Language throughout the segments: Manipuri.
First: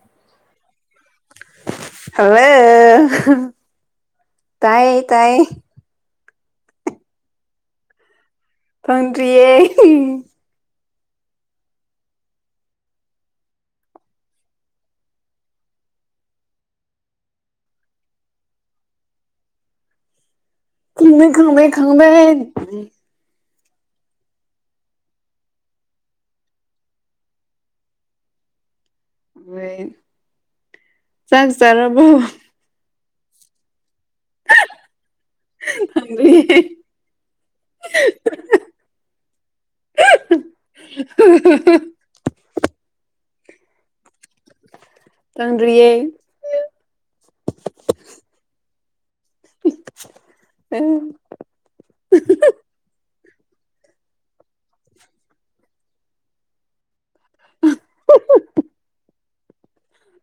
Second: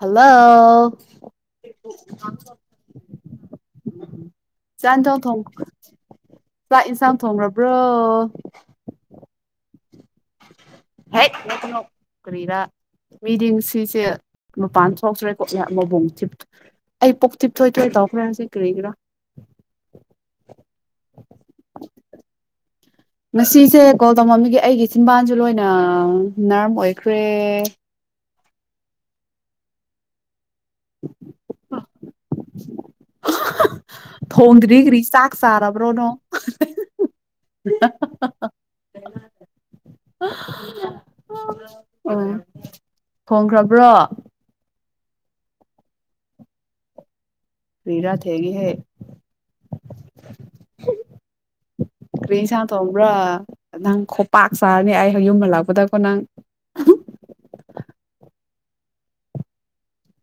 ꯍꯜꯂꯣ ꯍꯜꯂꯣ ꯆ ꯇꯥꯏꯌꯦ ꯆꯣ ꯊ ꯇꯥꯏꯌꯦ ꯆꯥꯛ ꯌꯦꯟꯁꯥꯡ ꯊꯣꯡꯈꯕ꯭ꯔꯣ ꯇꯔꯤꯌꯦ ꯍꯦꯛ ꯅ ꯀꯩꯅꯣ ꯀꯔꯤꯔꯥ ꯃꯤꯗꯤꯡ ꯁꯤꯁꯦ ꯃꯄꯥꯟ ꯊꯣꯛꯇ꯭ꯔꯦꯀꯣ ꯃꯕꯣꯡꯤ ꯑꯩ ꯄꯣꯛ ꯊꯤꯞ ꯊꯣꯏꯊꯣꯏ ꯇꯧꯈ꯭ꯔꯦ ꯍꯧꯖꯤꯛ ꯀꯔꯤꯒꯤꯔꯥ ꯈꯪꯗꯦ ꯈꯪꯗꯦ ꯈꯪꯗꯦ ꯉꯁꯤꯁꯦ ꯀꯣꯜ ꯇꯧꯃꯝꯃꯤꯒꯦ ꯑꯩꯒꯤ ꯏꯆꯤꯟꯕꯥꯟꯁꯨ ꯂꯣꯏꯅ ꯅꯔꯝ ꯑꯣꯏꯈ꯭ꯔꯦ [unintelligible] ꯆꯪ ꯇꯔꯣꯔꯕꯣ [inaudible] ꯊꯣꯡꯗ꯭ꯔꯤ ꯀ꯭ꯔꯤ ꯆꯥꯛ ꯆꯥꯔꯕ꯭ꯔꯣꯅꯣ ꯈꯪꯗ꯭ꯔꯤꯌꯦ ꯎꯝ ꯊꯣꯡꯈ꯭ꯔꯕ꯭ꯔꯣ ꯅꯟꯌꯦ ꯀꯦꯁꯥꯡ ꯇꯣꯡꯝꯕ꯭ꯔꯥ ꯅꯪ ꯈꯣꯄꯥꯛ ꯆꯥꯔꯅꯤ ꯑꯩ ꯌꯨꯝ ꯍꯜꯂꯛꯄꯗꯀꯣ ꯅꯪ [inaudible]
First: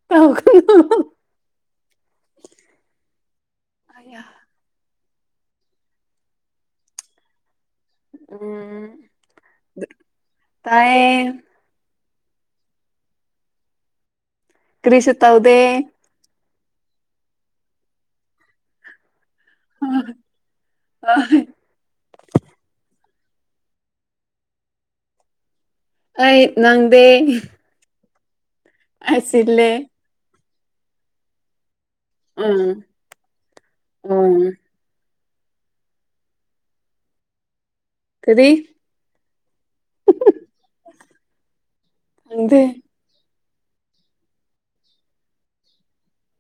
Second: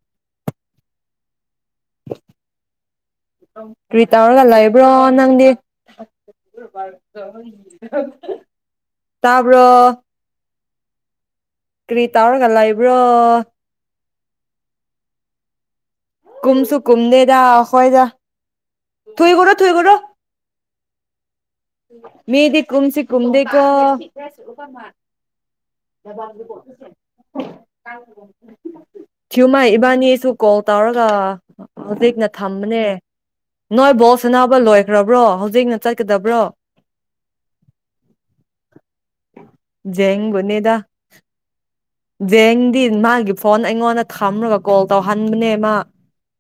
ꯇ ꯀꯔꯤꯇꯥꯔꯒꯂꯑꯕ꯭ꯔ ꯅꯪꯗꯤ ꯎꯝ ꯇꯕ ꯇꯥꯏꯌꯦ ꯀ꯭ꯔꯤ ꯇꯥꯎꯔꯒꯜꯂ ꯏꯕ꯭ꯔꯣ ꯀ꯭ꯔꯤꯁ ꯇꯥꯎꯗꯦ ꯀꯨꯝꯃꯁꯨ ꯀꯨꯝꯗꯦꯗꯥ ꯍꯣꯏꯗ ꯊꯨꯏ ꯀꯣ ꯊꯨꯏ ꯀꯣ ꯑ ꯃꯦꯗꯤ ꯀꯨꯨꯝꯁꯤ ꯀꯨꯝꯗꯀ ꯑꯩ ꯅꯪꯗꯦ ꯌꯥꯁꯦ ꯀ ꯑꯩ ꯊꯨꯃ ꯆꯤꯜꯂꯦ ꯏꯕꯥꯅꯤꯁꯨ ꯀꯣꯜ ꯇꯧꯔꯒ ꯍꯧꯖꯤꯛꯅ ꯎꯝ ꯊꯝꯕꯅꯦ ꯅꯣꯏ ꯕꯣꯛꯁ ꯎꯝ ꯑꯅꯥꯕ ꯂꯣꯏꯈ꯭ꯔꯕ ꯭ꯔꯣ ꯍꯧꯖꯤꯛꯅ ꯆꯠꯀꯗꯕ꯭ꯔꯣ ꯀꯗꯤ ꯖꯦꯒꯨ ꯈꯪꯗꯦ ꯦꯡꯦꯡꯗꯤ ꯃꯥꯒꯤ ꯐꯣꯟ ꯑꯩꯉꯣꯟꯗ ꯊꯝꯃꯒ ꯀꯣꯜ ꯇꯧꯍꯟꯕꯅꯦ ꯃꯥ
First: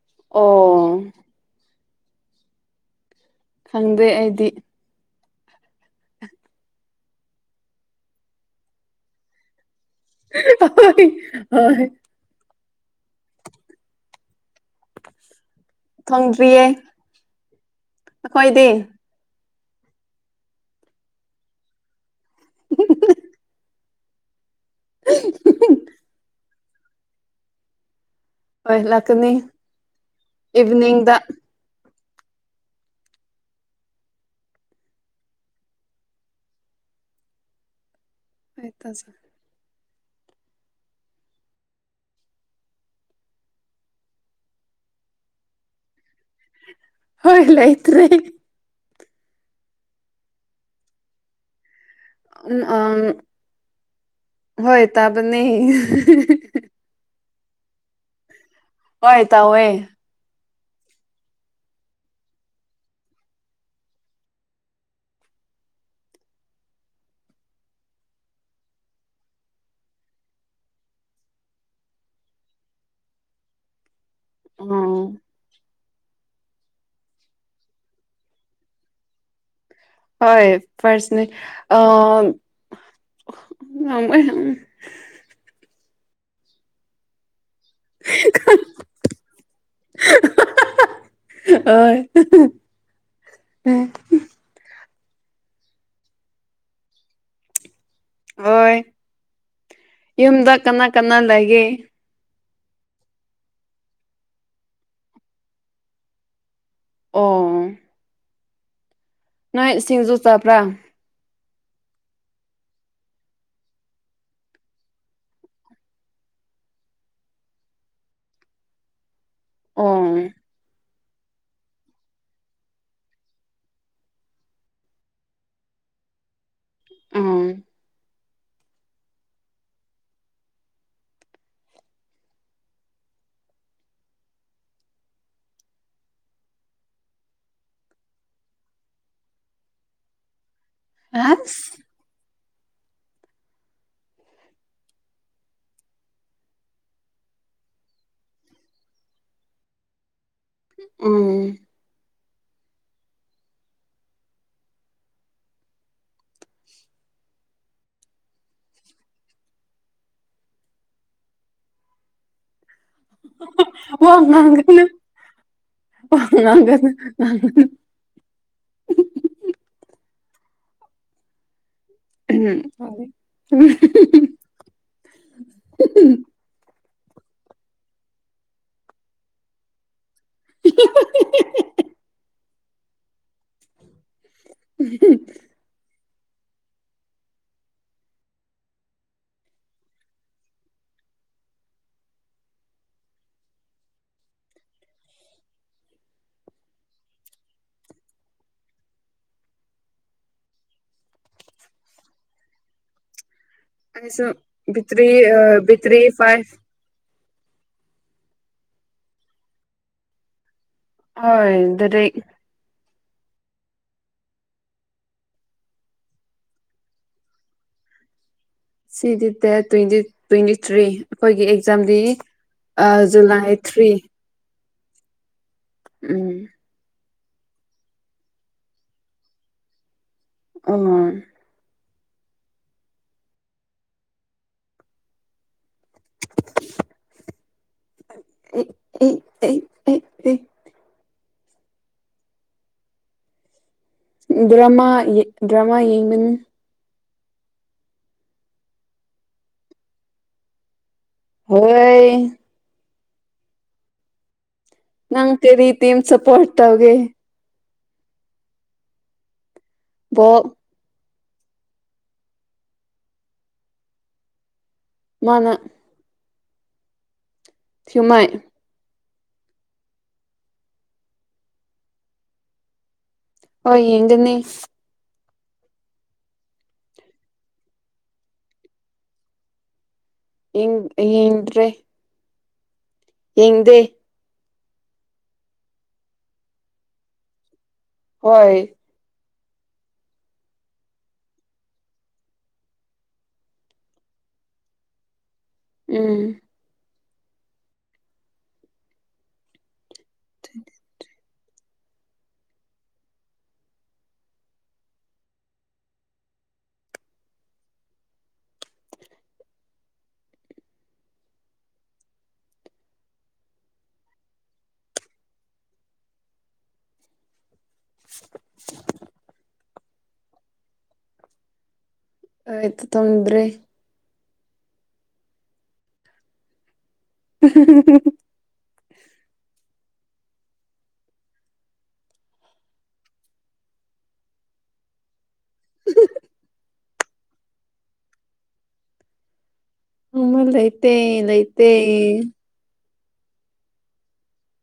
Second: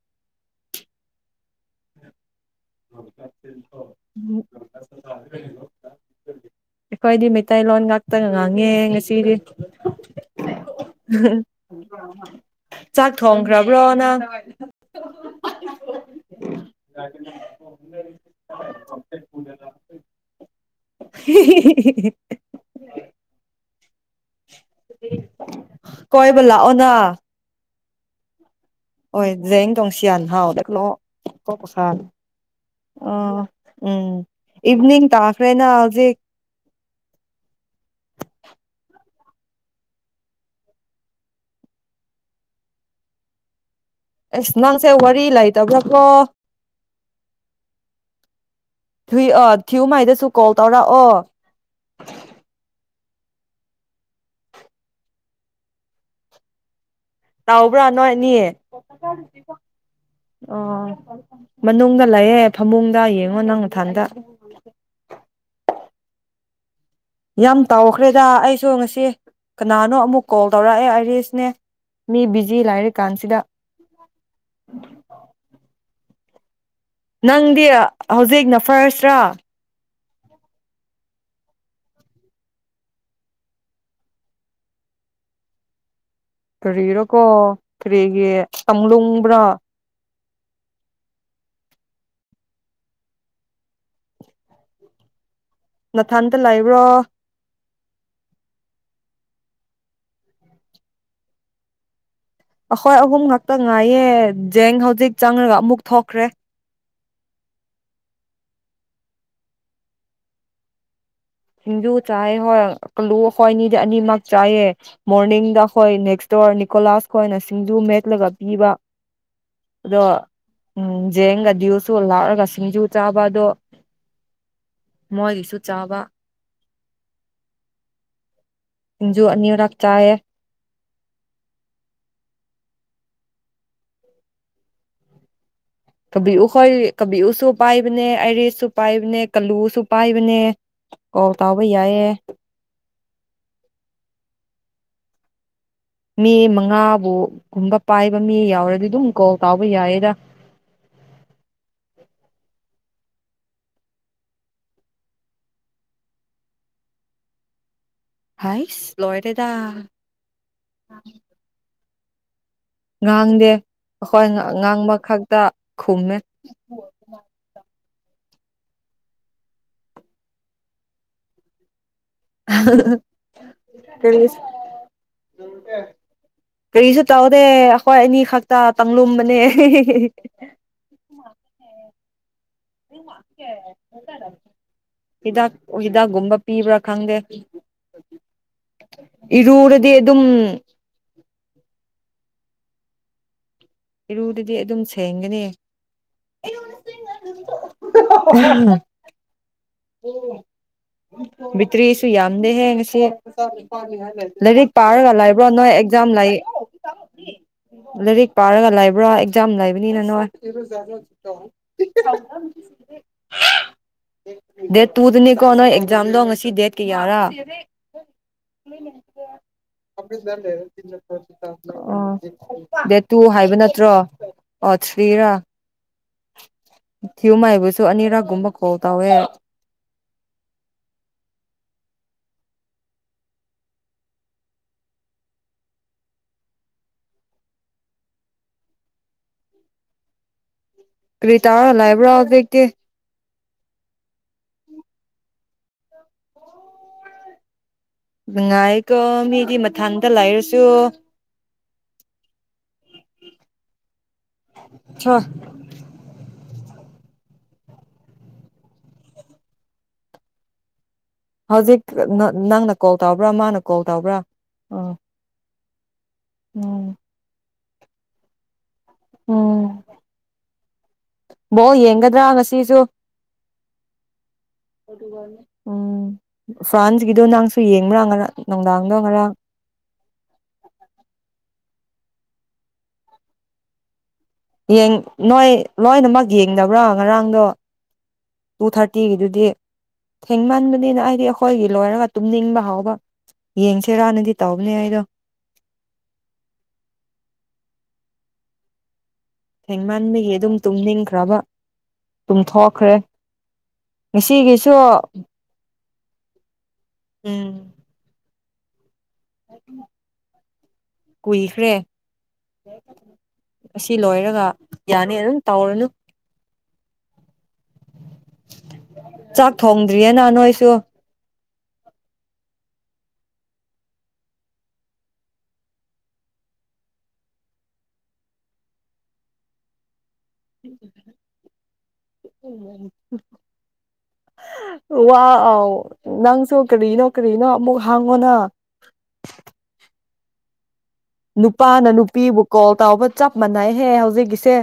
ꯑꯣ ꯍ ꯈꯪꯗꯦ ꯑꯩꯗꯤ ꯑ ꯀꯣ ꯑꯩꯈꯣꯏꯗꯤ ꯃꯩꯇꯩꯂꯣꯟ ꯉꯥꯛꯇꯒ ꯉꯥꯡꯉꯦ ꯉꯁꯤꯗꯤ ꯍ ꯍ ꯆꯥꯛ ꯊꯣꯡꯈ꯭ꯔꯕ꯭ꯔꯣ ꯅꯪ ꯊꯣꯡꯗꯔꯤꯌꯦ ꯑꯩꯈꯣꯏꯗꯤ ꯄꯨꯗ ꯂꯥꯛꯦ [unintelligible] [unintelligible] ꯀꯣꯏꯕꯂ ꯑꯣꯅꯥ ꯍꯣꯏ ꯖꯦꯡ ꯇꯣꯡꯁꯤꯌꯥꯟ ꯏꯚꯤꯅꯤꯡꯗ ꯍꯥꯎꯗꯂꯣꯁꯥ ꯑ ꯎꯝ ꯏꯚꯅꯤꯡ ꯇꯈꯔꯦꯅ ꯍꯧꯖꯤ ꯑꯩ ꯇꯖ ꯑꯦꯁ ꯅꯪꯁꯦ ꯋꯥꯔꯤ ꯂꯩꯇꯕ꯭ꯔꯥ ꯀꯣ ꯍꯣꯏ ꯂꯥꯏꯇꯦ ꯊꯨꯏ ꯊꯤꯌꯨꯃꯥꯏꯗꯁꯨ ꯀꯣꯜ ꯇꯧꯔꯛꯑꯣ ꯎ ꯑꯝ ꯍꯣꯏ ꯇꯕ ꯅ ꯇꯥꯎꯕ꯭ꯔꯥ ꯅꯣꯏꯅꯤꯌꯦ ꯍꯣꯏ ꯇ ꯍꯦ ꯑꯣ ꯃꯅꯨꯡꯗ ꯂꯩꯌꯦꯦ ꯐꯃꯨꯡꯗ ꯌꯦꯡꯉꯣ ꯅꯪ ꯃꯊꯥꯟꯗ ꯌꯥꯝ ꯇꯥꯎꯈ꯭ꯔꯦꯗ ꯑꯩꯁꯨ ꯉꯁꯤ ꯀꯅꯥꯅꯣ ꯑꯃꯨꯛ ꯀꯣꯜ ꯇꯧꯔꯛꯑꯦ ꯑꯔꯤꯁꯅꯦ ꯃꯤ ꯕꯤꯖꯤ ꯂꯥꯏꯔꯤ ꯀꯥꯟꯁꯤꯗ ꯑꯝ ꯅꯪꯗꯤ ꯍꯧꯖꯤꯛꯅ ꯐꯔꯁ꯭ꯔꯥ ꯍꯣꯏ ꯄꯔꯁꯅꯦꯂꯤ ꯇ ꯍꯔꯣ ꯀꯣ ꯀꯔꯤꯒꯤ ꯇꯂꯨꯡꯕ꯭ꯔꯥ ꯍ ꯎ ꯅꯊꯟꯇ ꯂꯩꯕ꯭ꯔꯣ꯫ ꯍꯣꯏ ꯌꯨꯝꯗ ꯀꯅꯥ-ꯀꯅꯥ ꯂꯩꯒꯦ꯫ ꯑꯈꫭꯏ ꯑꯍꯨꯝ ꯉꯛꯇ ꯉꯥꯏꯌꯦ ꯖꯦꯡ ꯍꯧꯖꯤꯛ ꯆꯪꯔꯒ ꯑꯃꯨꯛ ꯊꯣꯛꯈ꯭ꯔꯦ꯫ ꯑꯣ ꯅꯣꯏ ꯁꯤꯡꯖꯨ ꯆꯥꯄ꯭ꯔꯥ꯫ ꯁꯤꯡꯖꯨ ꯆꯥꯏ ꯍꯣꯏ ꯀꯂꯨ ꯑꯈꯣꯏ ꯑꯅꯤꯗꯤ ꯑꯅꯤꯃꯛ ꯆꯥꯏꯑꯦ ꯃꯣꯔꯅꯤꯡꯗ ꯑꯈꯣꯏ ꯅꯦꯛꯁ ꯗꯣꯔ ꯅꯤꯀꯣꯂꯥꯁ ꯈꯣꯏꯅ ꯁꯤꯡꯖꯨ ꯃꯦꯠꯂꯒ ꯄꯤꯕ꯫ ꯑꯗꯣ ꯑꯣ ꯎꯝ ꯖꯦꯡꯒ ꯗꯤꯜꯁꯨ ꯂꯥꯛꯔꯒ ꯁꯤꯡꯖꯨ ꯆꯥꯕ ꯑꯗꯣ ꯃꯣꯏꯒꯤꯁꯨ ꯆꯥꯕ꯫ ꯎꯝ ꯁꯤꯟꯖꯨ ꯑꯅꯤꯔꯥꯛ ꯆꯥꯌꯦ꯫ ꯀꯕꯤꯎ ꯈꯣꯏ ꯀꯕꯤꯎꯁꯨ ꯄꯥꯏꯕꯅꯦ ꯑꯥꯏꯔꯤꯁꯁꯨ ꯄꯥꯏꯕꯅꯦ ꯀꯜꯂꯨꯁꯨ ꯄꯥꯏꯕꯅꯦ꯫ ꯀꫭꯜ ꯇꯧꯕ ꯑꯁ ꯌꯥꯏꯌꯦ꯫ ꯃꯤ ꯃꯉꯥꯕꯨꯒꯨꯝꯕ ꯄꯥꯏꯕ ꯃꯤ ꯌꯥꯎꯔꯗꯤ ꯑꯗꯨꯝ ꯀꯣꯜ ꯇꯥꯎꯕ ꯌꯥꯏꯌꯦꯗ꯫ ꯎꯝ ꯍꯥꯏꯁ ꯂꯣꯏꯔꯦꯗꯥ꯫ ꯋꯥ ꯑꯩꯈꯣꯏ ꯉꯥꯡꯒꯅꯨ ꯉꯥꯡꯕ ꯈꯛꯇ ꯈꯨꯝꯃꯦ ꯋꯥ ꯉꯥꯡꯒꯅ ꯉꯥꯡꯒꯅꯨ꯫ ꯀꯔꯤ ꯎꯝ ꯀꯔꯤꯁꯨ ꯇꯧꯗꯦ ꯑꯈꯣꯏ ꯑꯅꯤ ꯈꯛꯇꯥ ꯇꯪꯂꯨꯝꯕꯅꯦ꯫ [inaudible] [unintelligible] ꯍꯤꯗꯥꯛ ꯎꯏ ꯍꯤꯗꯥꯛꯒꯨꯝꯕ ꯄꯤꯕ꯭ꯔꯥ ꯈꯡꯗꯦ ꯏꯔꯨꯔꯗꯤ ꯑꯗꯨꯝ ꯏꯔꯨꯗꯗꯤ ꯑꯗꯨꯝ ꯁꯦꯡꯒꯅꯤ꯫ ꯕꯤꯠꯇ꯭ꯔꯤꯁꯨ ꯌꯥꯝꯗꯦꯍꯦ ꯉꯁꯤ꯫ ꯑꯩꯁꯨ ꯂꯥꯏꯔꯤꯛ ꯕꯤꯇ꯭ꯔꯤ ꯄꯥꯔꯒ ꯂꯩꯕ꯭ꯔꯣ ꯅꯣꯏ ꯕꯤꯇ꯭ꯔꯤ ꯑꯦꯛꯖꯥꯝ ꯂꯩ ꯐꯥꯏꯚ ꯂꯥꯏꯔꯤꯛ ꯄꯥꯔꯒ ꯂꯩꯕ꯭ꯔꯥ ꯑꯦꯛꯖꯥꯝ ꯂꯩꯕꯅꯤꯅ ꯅꯣꯏ꯫ ꯍꯣꯏ ꯗꯥꯏꯔꯦꯛ [unintelligible] ꯗꯦꯠ ꯇꯨꯗꯅꯤꯀꯣ ꯅꯣꯏ ꯑꯦꯛꯖꯥꯝꯗꯣ ꯉꯁꯤ ꯗꯦꯠ ꯀꯌꯥꯔꯥ꯫ ꯁꯤꯗꯤ ꯗꯦꯠ ꯇ꯭ꯋꯦꯟꯇꯤ ꯇ꯭ꯋꯦꯟꯇꯤ ꯊ꯭ꯔꯤ ꯑꯈꯣꯏꯒꯤ ꯑꯦꯛꯖꯥꯝꯗꯤ ꯑꯣ ꯑ ꯗꯦꯠ ꯇꯨ ꯖꯨꯂꯥꯏ ꯍꯥꯏꯕ ꯊ꯭ꯔꯤ꯫ ꯅꯠꯇ꯭ꯔꯣ ꯑꯣ ꯊ꯭ꯔꯤꯔꯥ꯫ ꯎꯝ ꯊꯤꯌꯨꯃꯥꯏ ꯕꯨꯁꯨ ꯑꯅꯤꯔꯛꯒꯨꯝꯕ ꯀꫭꯜ ꯇꯧꯋꯦ꯫ ꯑꯥ ꯑꯦ ꯑꯦ ꯑꯦ ꯑꯦ ꯀꯔꯤ ꯇꯧꯔ ꯂꯩꯕ꯭ꯔꫭ ꯍꯧꯖꯤꯛꯇꯤ꯫ ꯗ꯭ꯔꯃꯥ ꯌꯦ ꯗ꯭ꯔꯃꯥ ꯌꯦꯡꯕꯅꯤ꯫ ꯅꯨꯡꯉꯥꯏꯀꯣ ꯃꯤꯗꯤ ꯃꯊꯥꯟꯇ ꯂꯩꯔꯁꯨ꯫ ꯍꯣꯏ ꯁꯣ ꯅꯪ ꯀꯦꯔꯤ ꯇꯤꯝ ꯁꯄꯣꯔꯠ ꯇꯧꯒꯦ꯫ [inaudible] ꯕꯣꯜ ꯍꯧꯖꯤꯛ ꯅꯡꯅ ꯀꯣꯜ ꯇꯧꯕ꯭ꯔꯥ ꯃꯥꯅ ꯀꯣꯜ ꯇꯧꯕ꯭ꯔꯥ ꯑꯥ ꯃꯥꯅ ꯎꯝ ꯊ꯭ꯌꯤꯎꯃꯥꯏ ꯎꯝ ꯕꯣꯜ ꯌꯦꯡꯒꯗ꯭ꯔꯥ ꯉꯁꯤꯁꯨ ꯑꯣ ꯌꯦꯡꯒꯅꯤ ꯎꯝ ꯐ꯭ꯔꯥꯟꯁꯀꯤꯗꯣ ꯅꯪꯁꯨ ꯌꯦꯡꯕ꯭ꯔꯥ ꯉꯔꯥꯡ ꯅꯨꯡꯗꯥꯡꯗꯣ ꯉꯔꯥꯡ ꯏꯡ ꯑꯩ ꯌꯦꯡꯗ꯭ꯔꯦ ꯌꯦꯡꯗꯦ ꯌꯦꯡ ꯅꯣꯏ ꯂꯣꯏꯅꯃꯛ ꯌꯦꯡꯗꯕ꯭ꯔꯥ ꯉꯔꯥꯡꯗꯣ ꯍꯣꯏ ꯇꯨ ꯊꯔꯇꯤꯒꯤꯗꯨꯗꯤ ꯊꯦꯡꯃꯟꯕꯅꯤꯅ ꯑꯩꯗꯤ ꯑꯩꯈꯣꯏꯒꯤ ꯂꯣꯏꯔꯒ ꯇꯨꯝꯅꯤꯡꯕ ꯍꯥꯎꯕ ꯌꯦꯡꯁꯤꯔꯥꯅꯗꯤ ꯇꯧꯕꯅꯦ ꯑꯩꯗꯣ ꯎꯝ ꯃꯥꯟꯕꯒꯤ ꯑꯗꯨꯝ ꯇꯨꯝꯅꯤꯡꯈ꯭ꯔꯕ ꯇꯨꯝꯊꯣꯛꯈ꯭ꯔꯦ ꯉꯁꯤꯒꯤꯁꯨ ꯎꯝ ꯀꯨꯏꯈ꯭ꯔꯦ ꯑꯁꯤ ꯂꯣꯏꯔꯒ ꯌꯥꯅꯤ ꯑꯗꯨꯝ ꯇꯧꯔꯅꯨ ꯆꯥꯛ ꯊꯣꯡꯗ꯭ꯔꯤꯌꯦꯅ ꯅꯣꯏꯁꯨ ꯑ ꯑꯩ ꯇ ꯊꯣꯡꯗ꯭ꯔꯤ ꯍꯨꯝ ꯍꯨꯝ ꯍꯨꯝ ꯍꯨꯝ ꯋꯥ ꯑꯥꯎ ꯅꯪꯁꯨ ꯀꯔꯤꯅꯣ ꯀꯔꯤꯅꯣ ꯑꯃꯨꯛ ꯍꯥꯡꯉꯣꯅ ꯎꯃꯥꯡꯂꯩ ꯅꯨꯄꯥꯅ ꯅꯨꯄꯤꯕꯨ ꯀꯣꯜ ꯇꯥꯎꯕ ꯆꯞ ꯃꯥꯟꯅꯩꯍꯦ ꯍꯧꯖꯤꯛꯀꯤꯁꯦ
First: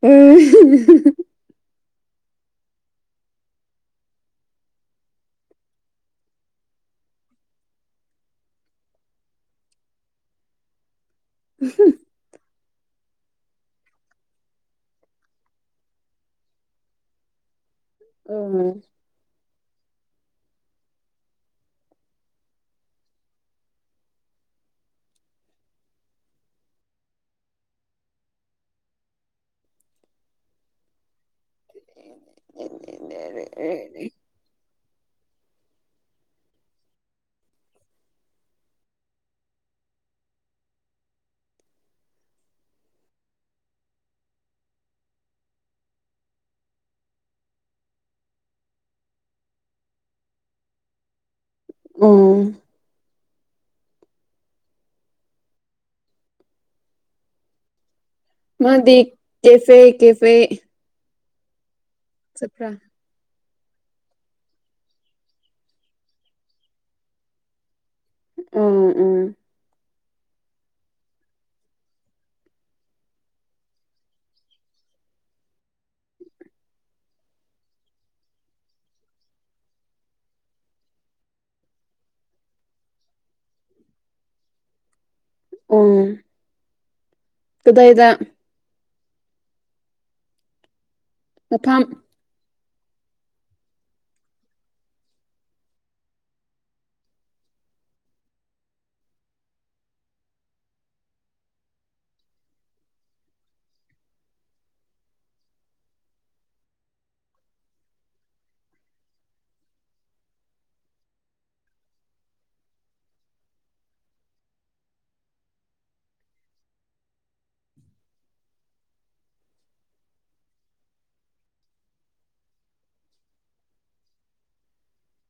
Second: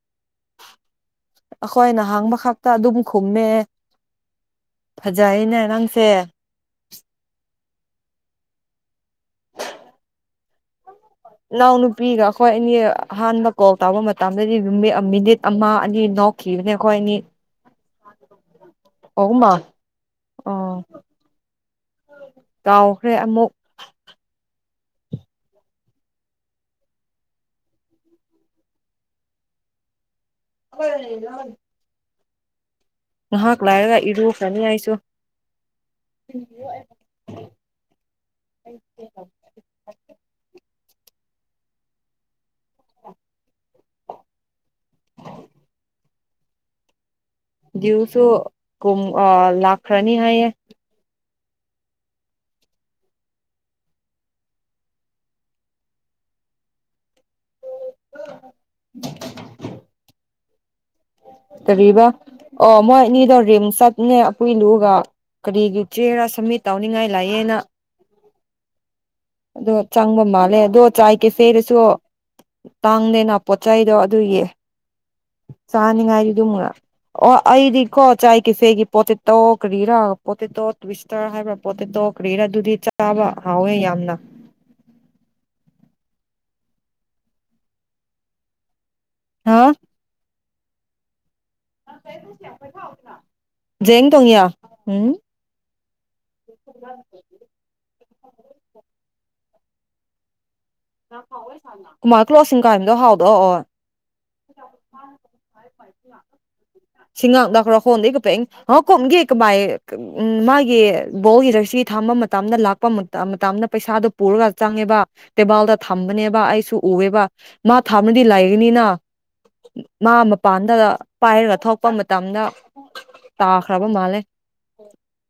ꯎꯝ ꯍꯨꯡ ꯍꯨꯡ ꯍꯨꯡ ꯈꯣꯏ ꯅ ꯍꯥꯡꯕ ꯈꯛꯇ ꯑꯗꯨꯝ ꯈꯨꯝꯃꯦ ꯐꯖꯩꯅꯦ ꯅꯪꯁꯦ ꯏꯅꯥꯎꯅꯨꯄꯤꯒ ꯑꯈꯣꯏ ꯑꯅꯤꯌ ꯑꯍꯥꯟꯕ ꯀꯣꯜ ꯇꯧꯕ ꯃꯇꯝꯗꯗꯤ ꯅꯨꯃꯤ ꯃꯤꯅꯤꯠ ꯑꯃ ꯑꯅꯤ ꯅꯣꯛꯈꯤꯕꯅꯦ ꯑꯩꯈꯣꯏ ꯑꯅꯤ [unintelligible] ꯎꯝ ꯃꯥ ꯑꯣ ꯀꯥꯎꯈ꯭ꯔꯦ ꯑꯃꯨꯛ ꯀꯥꯏ ꯂꯩꯔꯤꯅꯣꯍꯩ [unintelligible] ꯉꯍꯥꯛ ꯂꯩꯏꯔꯒ ꯏꯔꯨ ꯖꯅꯤ ꯑꯩꯁꯨ [unintelligible] ꯌꯨ ꯁꯨ ꯀꯨꯝ ꯑ ꯂꯥꯛꯈ꯭ꯔꯅꯤ ꯍꯥꯏꯌꯦ ꯎꯝ ꯃꯥꯗꯤ ꯀꯦꯐꯦ ꯀꯦꯐꯦ ꯀꯔꯤꯕ ꯆꯠꯄ꯭ꯔꯥ ꯑꯣ ꯃꯣꯏ ꯑꯅꯤꯗꯣ ꯔꯤꯝꯁ ꯆꯠꯅꯦ ꯑꯄꯨ ꯏꯂꯨꯒ ꯀꯔꯤꯒꯤ ꯆꯦꯔꯥ ꯁꯝꯃꯤꯠ ꯇꯧꯅꯤꯡꯉꯥꯏ ꯂꯥꯛꯑꯦꯅ ꯎꯝ ꯑꯗꯣ ꯆꯪꯕ ꯃꯥꯜꯂꯦ ꯑꯗꯣ ꯆꯥꯏ ꯀꯦꯐꯦꯗꯁꯨ ꯇꯥꯡꯗꯦꯅ ꯄꯣꯠ ꯆꯩꯗꯣ ꯑꯗꯨꯒꯤ ꯆꯥꯅꯤꯉꯥꯏꯗꯤ ꯑꯗꯨꯝ ꯑꯣ ꯑꯩꯗꯤꯀꯣ ꯆꯥꯏ ꯀꯦꯐꯦꯒꯤ ꯄꯣꯇꯦꯇꯣ ꯀꯔꯤꯔꯥ ꯄꯣꯇꯦꯇꯣ ꯇ꯭ꯋꯤꯁꯇꯔ ꯍꯥꯏꯕ꯭ꯔꯥ ꯄꯣꯇꯦꯇꯣ ꯀ꯭ꯔꯤꯔꯥ ꯑꯗꯨꯗꯤ ꯆꯥꯕ ꯍꯥꯎꯋꯦ ꯌꯥꯝꯅ ꯑꯣ ꯀꯗꯥꯏꯗ ꯍꯥ ꯃꯊꯥꯝ ꯖ ꯇꯣꯡꯉꯌꯥ ꯎꯝ ꯀꯨꯃꯥꯔ ꯀ꯭ꯂꯣꯁꯤꯡ ꯀꯥꯏꯝꯗꯣ ꯍꯥꯎꯗꯣ ꯑꯣ ꯁꯤꯉꯥꯡꯅ ꯈꯔ ꯍꯣꯟꯗ ꯀꯣꯝꯒꯦ ꯀꯃꯥꯏ ꯎ ꯃꯥꯒꯤ ꯕꯣꯜꯒꯤ ꯗꯁꯤ ꯊꯥꯝꯕ ꯃꯇꯝꯗ ꯂꯥꯛꯄ ꯃꯇꯝꯗ ꯄꯩꯁꯥꯗꯣ ꯄꯨꯔꯒ ꯆꯪꯉꯦꯕ ꯇꯦꯕꯜꯗ ꯊꯝꯕꯅꯦꯕ ꯑꯩꯁꯨ ꯎꯑꯦꯕ ꯃꯥ ꯊꯅꯗꯤ ꯂꯩꯒꯅꯤꯅ ꯃꯥ ꯃꯄꯥꯟꯗ ꯄꯥꯏꯔꯒ ꯊꯂꯛꯄ ꯃꯇꯝꯗ ꯇꯥꯈ꯭ꯔꯕ ꯃꯥꯜꯂꯦ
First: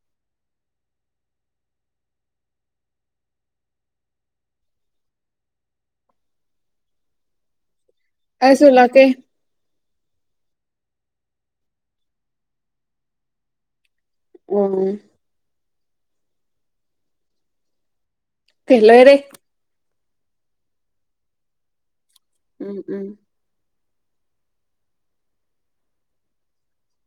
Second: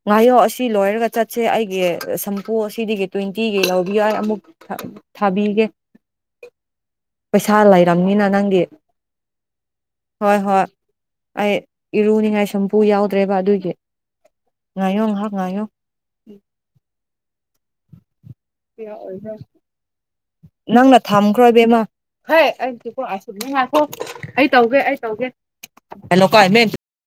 ꯉꯥꯏꯥꯌꯣ ꯑꯁꯤ ꯂꯣꯏꯔꯒ ꯆꯠꯁꯦ ꯑꯩꯒꯤ ꯁꯝꯄꯨ ꯑꯁꯤꯗꯒꯤ ꯇ꯭ꯋꯦꯟꯇꯤꯒꯤ ꯂꯧꯕꯤ ꯌꯥꯏ ꯑꯃꯨꯛ ꯊꯥꯕꯤꯒꯦ ꯄꯩꯁꯥ ꯂ ꯝꯃꯤꯅ ꯅꯪꯒꯦ ꯑꯩꯁꯨ ꯂꯥꯛꯀꯦ ꯍꯣꯏ ꯍꯣꯏ ꯑꯩ ꯏꯔꯨꯅꯤꯡꯉꯥꯏ ꯁꯨꯝꯄꯨ ꯌꯥꯎꯗ꯭ꯔꯦꯕ ꯑꯗꯨꯒꯤ ꯑꯣ ꯉꯥꯏꯣꯍ ꯉꯌꯣ ꯎꯝ ꯀꯩ ꯀꯌꯥ ꯑꯣꯏ ꯂꯣꯏꯔꯦ ꯅꯪꯅ ꯊꯝꯈ꯭ꯔꯣ ꯏꯕꯦꯝꯃ ꯍꯥꯏ ꯑ ꯎꯝ ꯀ ꯀꯣ ꯎꯝ ꯑꯁ ꯉꯅꯥꯈꯣ ꯑꯩ ꯇꯧꯒꯦ ꯑꯩ ꯇꯧꯒꯦ ꯂ ꯀꯥꯏꯃꯦꯟ